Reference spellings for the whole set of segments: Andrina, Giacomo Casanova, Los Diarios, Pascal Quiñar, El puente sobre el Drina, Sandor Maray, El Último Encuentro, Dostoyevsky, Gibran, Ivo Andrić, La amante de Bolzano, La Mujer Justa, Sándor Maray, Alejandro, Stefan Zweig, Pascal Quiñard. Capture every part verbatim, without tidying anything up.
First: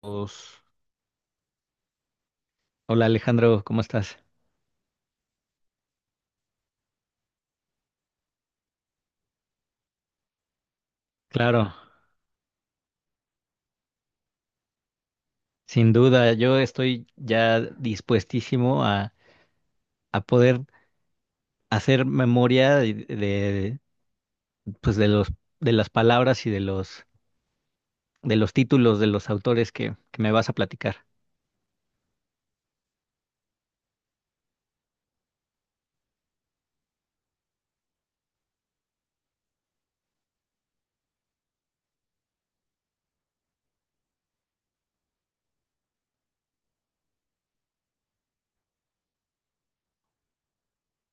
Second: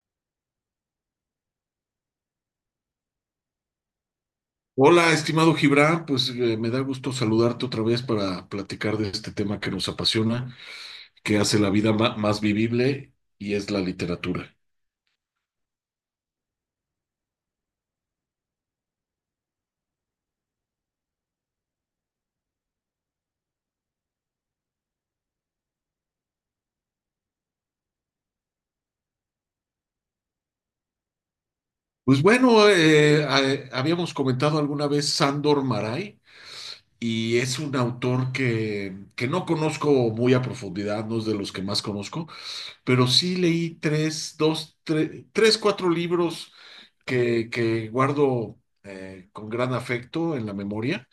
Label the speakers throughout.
Speaker 1: Pues, hola Alejandro, ¿cómo estás?
Speaker 2: Hola, estimado Gibran, pues eh, me da gusto saludarte otra vez para platicar de este tema que nos apasiona, que hace la
Speaker 1: Claro,
Speaker 2: vida ma- más vivible y es la literatura.
Speaker 1: sin duda, yo estoy ya dispuestísimo a, a poder hacer memoria de, de, pues de los de las palabras y de los de los títulos de los autores que, que me vas a platicar.
Speaker 2: Pues bueno, eh, a- habíamos comentado alguna vez Sándor Maray, y es un autor que, que no conozco muy a profundidad, no es de los que más conozco, pero sí leí tres, dos, tre- tres, cuatro libros que, que guardo eh, con gran afecto en la memoria.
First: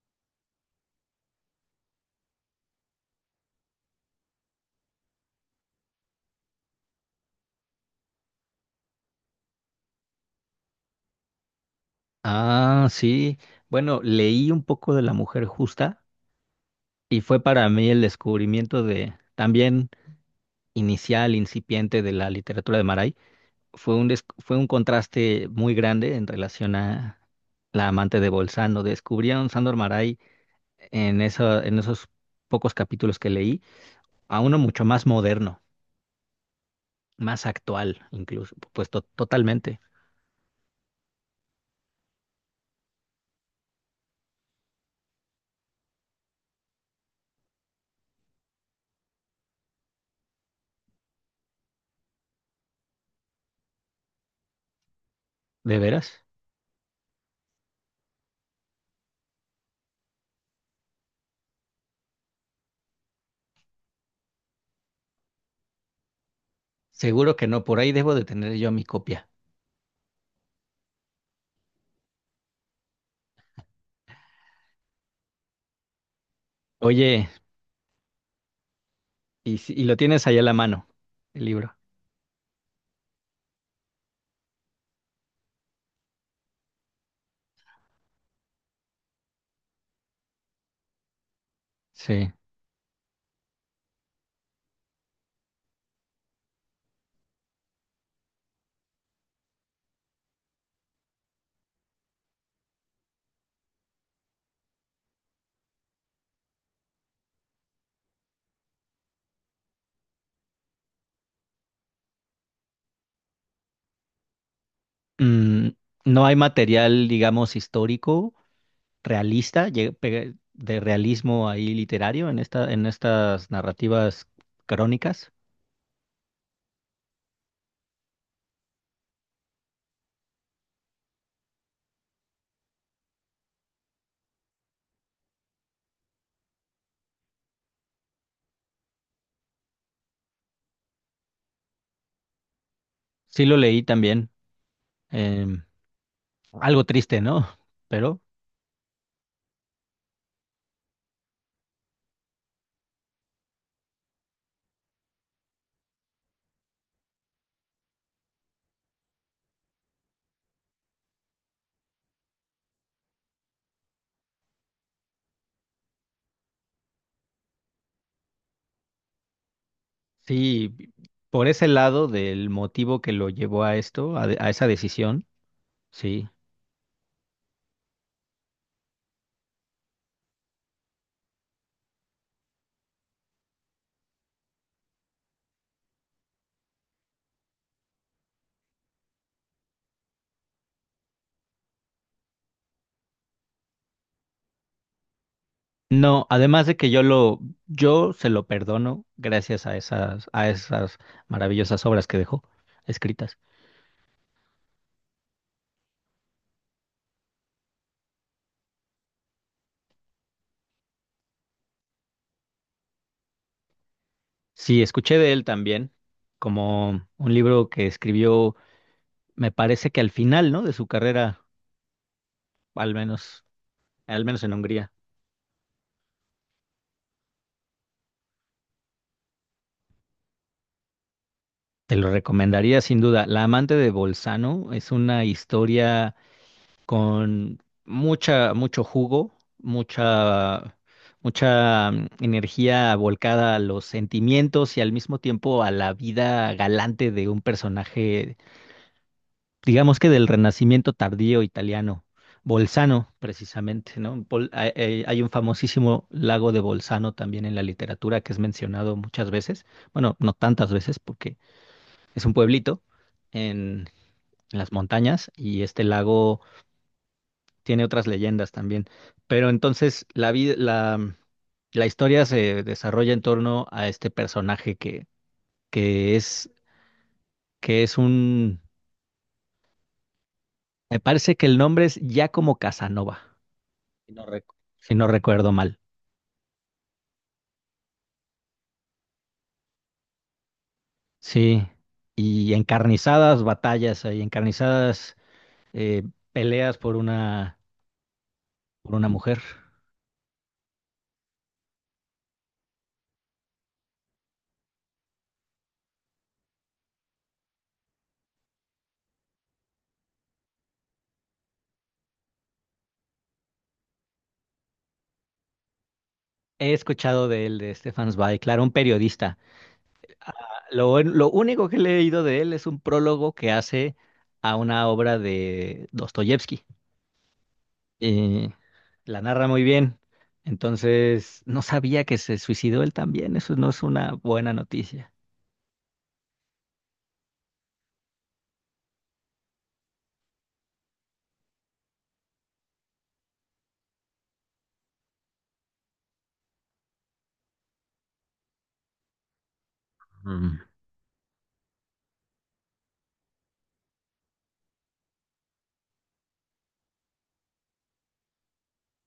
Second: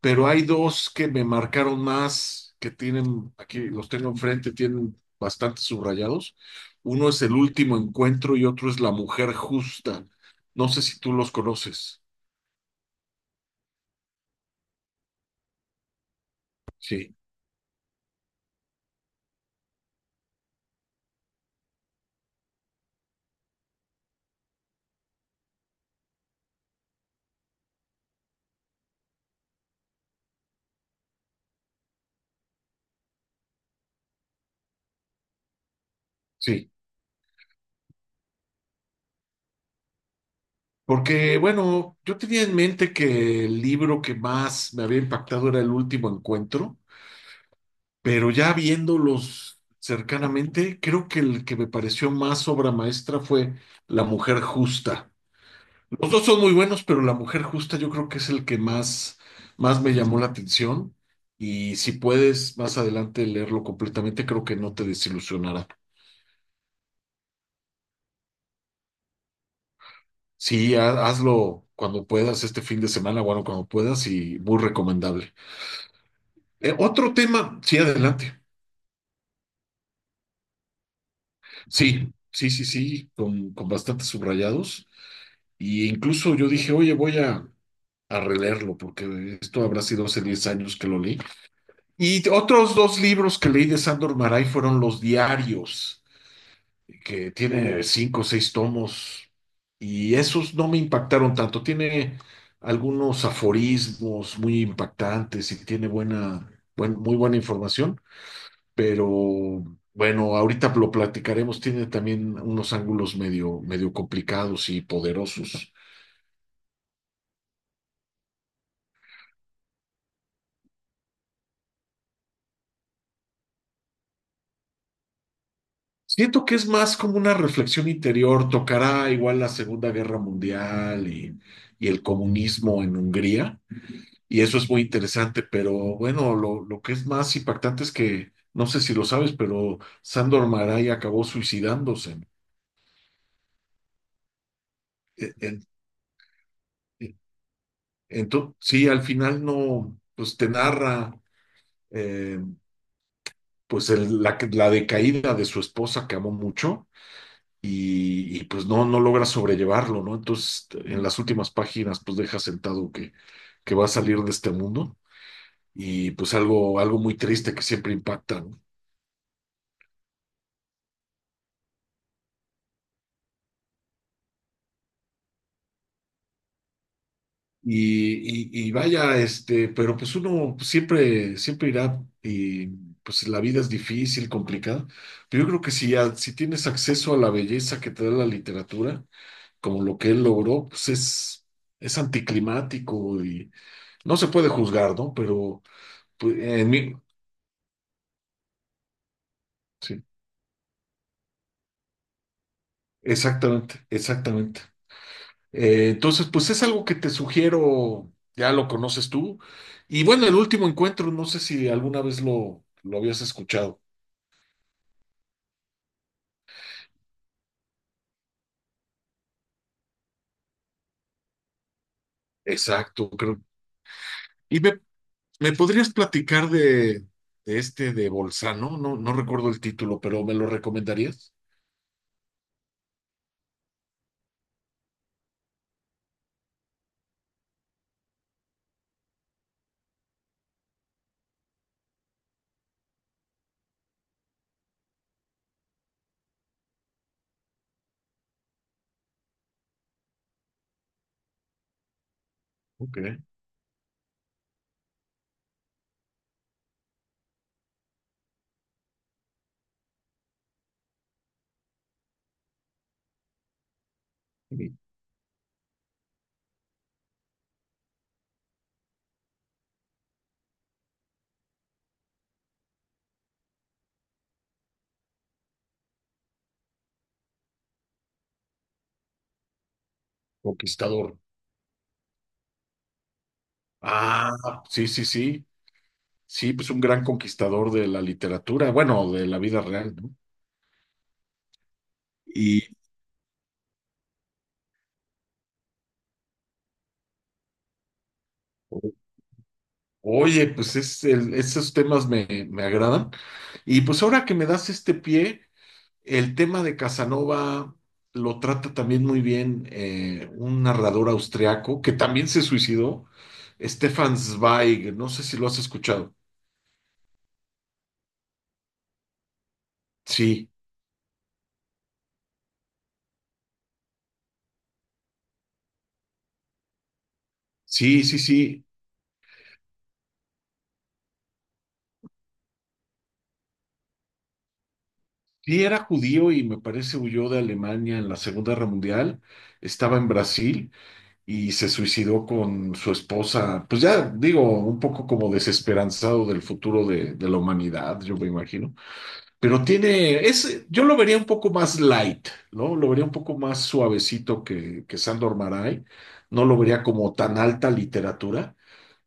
Speaker 2: Pero hay dos que me marcaron más, que tienen, aquí los tengo enfrente, tienen bastante subrayados. Uno es El Último Encuentro y otro es La Mujer Justa. No sé si tú los conoces.
Speaker 1: Ah, sí. Bueno, leí un poco de La Mujer Justa
Speaker 2: Sí,
Speaker 1: y fue para mí el descubrimiento de también inicial, incipiente de la literatura de Maray. Fue un, des- fue un contraste muy grande en relación a La amante de Bolzano. Descubrí a un Sandor Maray en, esa- en esos pocos capítulos que leí, a uno mucho más moderno,
Speaker 2: sí.
Speaker 1: más actual incluso, pues to- totalmente.
Speaker 2: Porque, bueno, yo tenía en mente que el libro que más me había impactado era El Último Encuentro, pero ya viéndolos cercanamente, creo que el que me pareció más obra maestra fue La Mujer Justa.
Speaker 1: ¿De
Speaker 2: Los
Speaker 1: veras?
Speaker 2: dos son muy buenos, pero La Mujer Justa yo creo que es el que más, más me llamó la atención. Y si puedes más adelante leerlo completamente, creo que no te desilusionará.
Speaker 1: Seguro que no, por ahí debo de tener yo mi copia.
Speaker 2: Sí, ha- hazlo cuando puedas, este fin de semana, bueno, cuando puedas, y muy recomendable. Eh, otro
Speaker 1: Oye,
Speaker 2: tema, sí, adelante.
Speaker 1: y, si- y lo tienes ahí a la mano, el libro.
Speaker 2: Sí, sí, sí, sí, con, con bastantes subrayados. Y incluso yo dije, oye, voy a, a releerlo, porque esto habrá sido hace diez años que lo leí. Y
Speaker 1: Sí.
Speaker 2: otros dos libros que leí de Sándor Maray fueron Los Diarios, que tiene cinco o seis tomos, y esos no me impactaron tanto. Tiene algunos aforismos muy impactantes y tiene buena, buen- muy buena información, pero bueno, ahorita lo platicaremos. Tiene también unos ángulos medio, medio complicados y
Speaker 1: Mm,
Speaker 2: poderosos.
Speaker 1: no hay material, digamos, histórico realista, lle- pe- de realismo ahí literario en esta, en estas narrativas crónicas.
Speaker 2: Siento que es más como una reflexión interior, tocará igual la Segunda Guerra Mundial y, y el comunismo en Hungría, y eso es muy interesante, pero bueno, lo, lo que es más impactante es que, no sé si lo sabes, pero Sándor Márai acabó suicidándose.
Speaker 1: Sí lo leí también.
Speaker 2: En- en-
Speaker 1: em, algo
Speaker 2: en-
Speaker 1: triste, ¿no? Pero
Speaker 2: Entonces, sí, al final no, pues te narra eh, pues el- la, la decaída de su esposa que amó mucho y, y, pues no, no logras sobrellevarlo, ¿no? Entonces, en las últimas páginas, pues deja sentado que, que va a salir de este mundo, y pues algo, algo muy triste que siempre impacta, ¿no?
Speaker 1: sí, por ese lado del motivo que lo llevó a esto, a, de- a esa decisión, sí.
Speaker 2: Y, y, y vaya, este, pero pues uno siempre, siempre irá y pues la vida es difícil, complicada, pero yo creo que si, a- si tienes acceso a la belleza que te da la literatura, como lo que él logró, pues es, es anticlimático y no se puede juzgar, ¿no? Pero
Speaker 1: No,
Speaker 2: pues,
Speaker 1: además
Speaker 2: en
Speaker 1: de que
Speaker 2: mí,
Speaker 1: yo lo, yo se lo perdono gracias a
Speaker 2: sí.
Speaker 1: esas, a esas maravillosas obras que dejó escritas.
Speaker 2: Exactamente, exactamente. Eh, entonces, pues es algo que te sugiero, ya lo conoces tú. Y bueno, el último encuentro, no sé si alguna vez lo, lo habías escuchado.
Speaker 1: Sí, escuché de él también, como un libro que escribió me parece que al final, ¿no? De su carrera, al
Speaker 2: Exacto, creo.
Speaker 1: menos, al menos en
Speaker 2: Y me
Speaker 1: Hungría.
Speaker 2: ¿Me podrías platicar de, de este de Bolzano? No, no no recuerdo el título, pero ¿me lo recomendarías?
Speaker 1: Te lo recomendaría sin duda. La amante de Bolzano es una historia con mucha, mucho jugo, mucha, mucha mm, energía volcada a los sentimientos y al mismo tiempo a la vida galante de un personaje digamos que del Renacimiento tardío italiano,
Speaker 2: Ok.
Speaker 1: Bolzano precisamente, ¿no? Bol- hay, hay- hay un famosísimo lago de Bolzano también en la literatura que es mencionado muchas veces, bueno, no tantas veces porque es un pueblito en, en las
Speaker 2: Mi
Speaker 1: montañas y este lago tiene otras leyendas también, pero entonces la vida, la, mm, la historia se desarrolla en torno a este personaje que, que es, que es un, me
Speaker 2: conquistador.
Speaker 1: parece que el nombre es Giacomo Casanova. si no,
Speaker 2: Ah,
Speaker 1: rec-
Speaker 2: sí,
Speaker 1: si
Speaker 2: sí,
Speaker 1: no
Speaker 2: sí.
Speaker 1: recuerdo mal.
Speaker 2: Sí, pues un gran conquistador de la literatura, bueno, de la vida real, ¿no?
Speaker 1: Sí, y
Speaker 2: Y
Speaker 1: encarnizadas batallas ahí, encarnizadas eh, peleas por una,
Speaker 2: ok.
Speaker 1: por una mujer.
Speaker 2: Oye, pues es el- esos temas me, me agradan. Y pues ahora que me das este pie, el tema de Casanova lo trata también muy bien, eh, un narrador austriaco que también se suicidó, Stefan Zweig, no sé si lo has escuchado.
Speaker 1: He escuchado de él, de Stefan Zweig, claro, un periodista.
Speaker 2: Sí,
Speaker 1: Lo, un- lo único que he leído de él es un prólogo que hace a una obra de Dostoyevsky.
Speaker 2: sí, sí,
Speaker 1: Y
Speaker 2: sí.
Speaker 1: la narra muy bien. Entonces, no sabía que se suicidó él también. Eso no es una buena noticia.
Speaker 2: Sí, era judío y me parece huyó de Alemania en la Segunda Guerra Mundial, estaba en Brasil. Y se suicidó con su esposa. Pues ya digo, un poco como desesperanzado del futuro de, de la humanidad, yo me imagino. Pero tiene,
Speaker 1: Mm.
Speaker 2: es, yo lo vería un poco más light, ¿no? Lo vería un poco más suavecito que, que Sandor Maray. No lo vería como tan alta literatura,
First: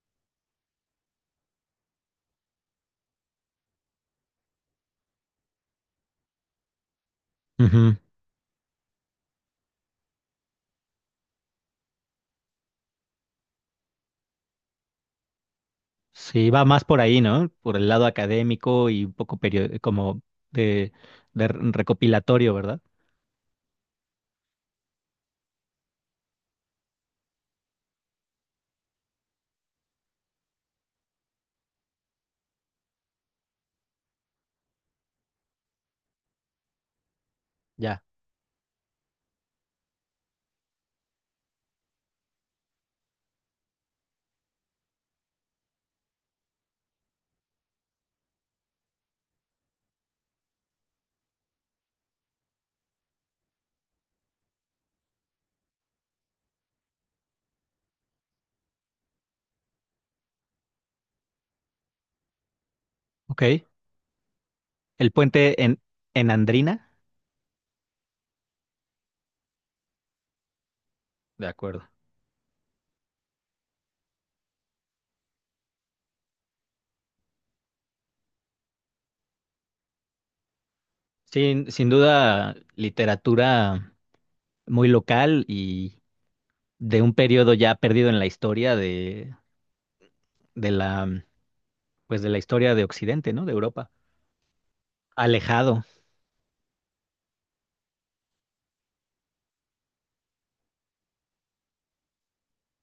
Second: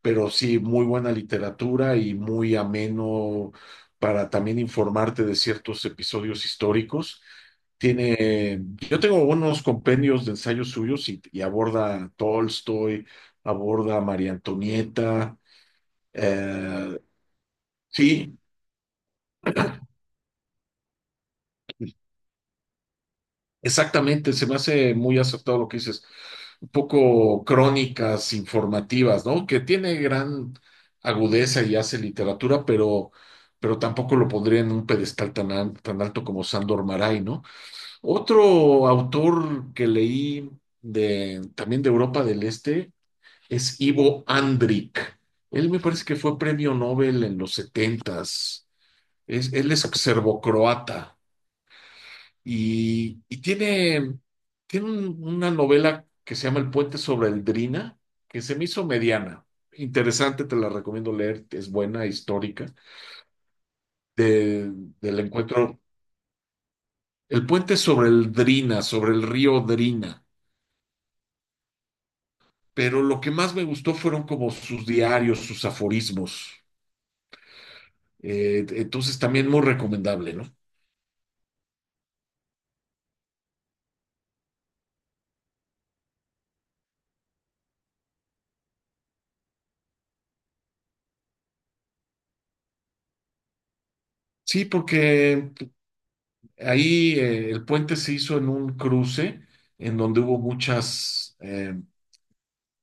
Speaker 2: pero sí, muy buena literatura y muy ameno para también informarte de ciertos episodios históricos.
Speaker 1: Ujú.
Speaker 2: Tiene, yo tengo unos compendios de ensayos suyos y, y aborda a Tolstoy, aborda a María Antonieta.
Speaker 1: Sí, va más
Speaker 2: eh,
Speaker 1: por ahí, ¿no? Por el lado
Speaker 2: sí.
Speaker 1: académico y un poco perio- como de, de r- recopilatorio, ¿verdad?
Speaker 2: Exactamente, se me hace muy acertado lo que dices. Un poco crónicas informativas, ¿no? Que tiene gran agudeza y hace literatura, pero, pero tampoco lo pondría en un pedestal tan, al- tan alto como Sándor Maray, ¿no?
Speaker 1: Ya,
Speaker 2: Otro autor que leí de, también de Europa del Este es Ivo Andrić. Él me parece que fue premio Nobel en los setentas. Es, él es serbocroata. Y, y tiene, tiene un- una novela que se llama El puente sobre el Drina, que se me hizo mediana. Interesante, te la recomiendo leer, es buena, histórica,
Speaker 1: ok.
Speaker 2: de-
Speaker 1: El
Speaker 2: del
Speaker 1: puente
Speaker 2: encuentro.
Speaker 1: en, en Andrina,
Speaker 2: El puente sobre el Drina, sobre el río Drina.
Speaker 1: de acuerdo.
Speaker 2: Pero lo que más me gustó fueron como sus diarios, sus aforismos. Eh, entonces también muy recomendable, ¿no?
Speaker 1: Sin, sin duda, literatura muy local y de un periodo ya perdido en la historia de, de la, pues de la historia de Occidente, ¿no? De Europa.
Speaker 2: Sí, porque
Speaker 1: Alejado.
Speaker 2: ahí eh, el puente se hizo en un cruce en donde hubo muchas... eh,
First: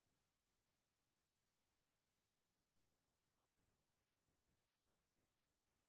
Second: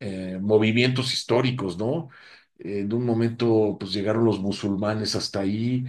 Speaker 2: eh, movimientos históricos, ¿no? En un momento, pues llegaron los musulmanes hasta ahí,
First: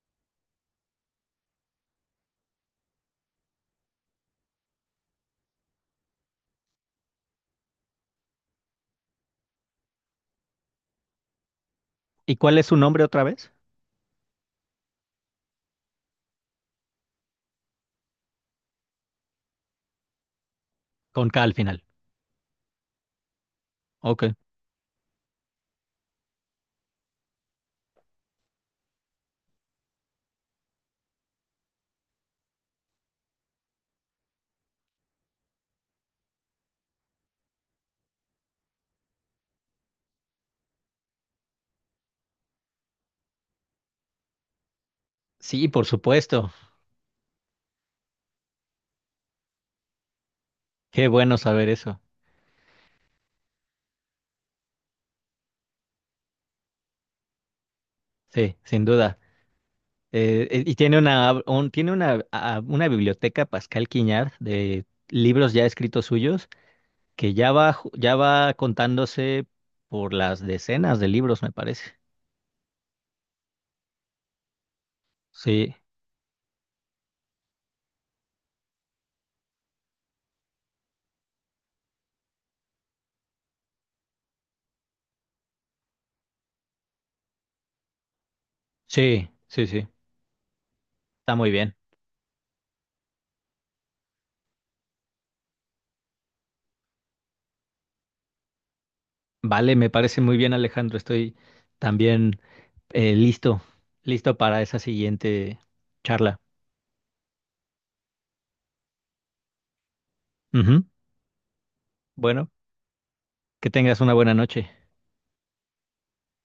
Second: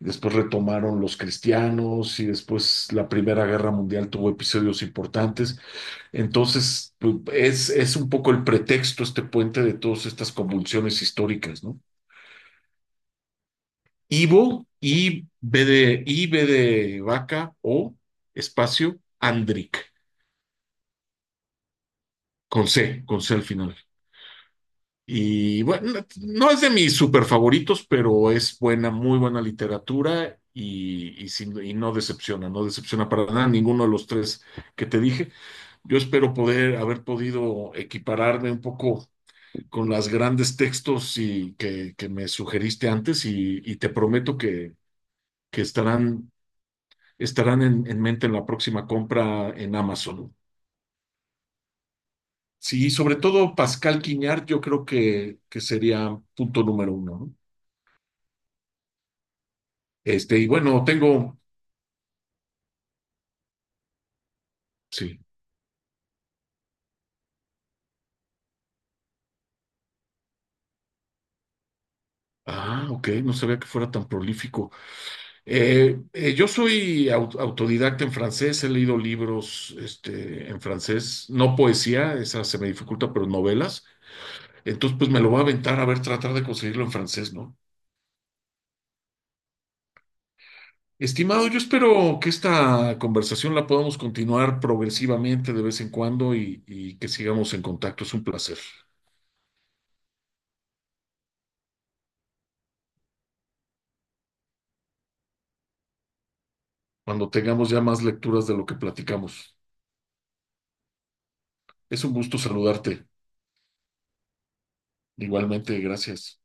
Speaker 2: después retomaron los cristianos y después la Primera Guerra Mundial tuvo episodios importantes. Entonces, pues, es, es un poco el pretexto, este puente de todas estas convulsiones históricas, ¿no?
Speaker 1: ¿Y cuál es su nombre otra vez?
Speaker 2: Ivo, I, B de, I, B de vaca, O, espacio, Andric,
Speaker 1: Con K al final.
Speaker 2: con C, con C al final.
Speaker 1: Ok.
Speaker 2: Y bueno, no es de mis super favoritos, pero es buena, muy buena literatura y, y, sin- y no decepciona, no decepciona para nada ninguno de los tres que te dije. Yo espero poder haber podido equipararme un poco con las grandes textos y que, que me sugeriste antes y, y te prometo que, que
Speaker 1: Sí, por
Speaker 2: estarán,
Speaker 1: supuesto.
Speaker 2: estarán en, en mente en la próxima compra en Amazon.
Speaker 1: Qué bueno saber eso.
Speaker 2: Sí, sobre todo Pascal Quiñar, yo creo que, que sería punto número uno, ¿no?
Speaker 1: Sí, sin duda.
Speaker 2: Este, y
Speaker 1: Eh, eh, y
Speaker 2: bueno,
Speaker 1: tiene
Speaker 2: tengo,
Speaker 1: una, un- tiene una, a- una biblioteca Pascal Quiñard de
Speaker 2: sí.
Speaker 1: libros ya escritos suyos que ya va, ju- ya va contándose por las decenas de libros, me parece.
Speaker 2: Ah, ok, no sabía que fuera tan prolífico.
Speaker 1: Sí,
Speaker 2: Eh, eh, yo soy au- autodidacta en francés, he leído libros, este, en francés, no poesía, esa se me dificulta, pero novelas. Entonces, pues me lo voy a aventar a ver, tratar de conseguirlo en francés, ¿no?
Speaker 1: sí, sí, sí. Está
Speaker 2: Estimado,
Speaker 1: muy
Speaker 2: yo
Speaker 1: bien.
Speaker 2: espero que esta conversación la podamos continuar progresivamente de vez en cuando y, y que sigamos en contacto. Es un placer.
Speaker 1: Vale, me parece muy bien, Alejandro. Estoy también eh, listo, listo para esa siguiente charla.
Speaker 2: Cuando tengamos ya más lecturas de lo que platicamos.
Speaker 1: Ujú.
Speaker 2: Es un gusto
Speaker 1: Bueno,
Speaker 2: saludarte.
Speaker 1: que tengas una buena noche.
Speaker 2: Igualmente, gracias.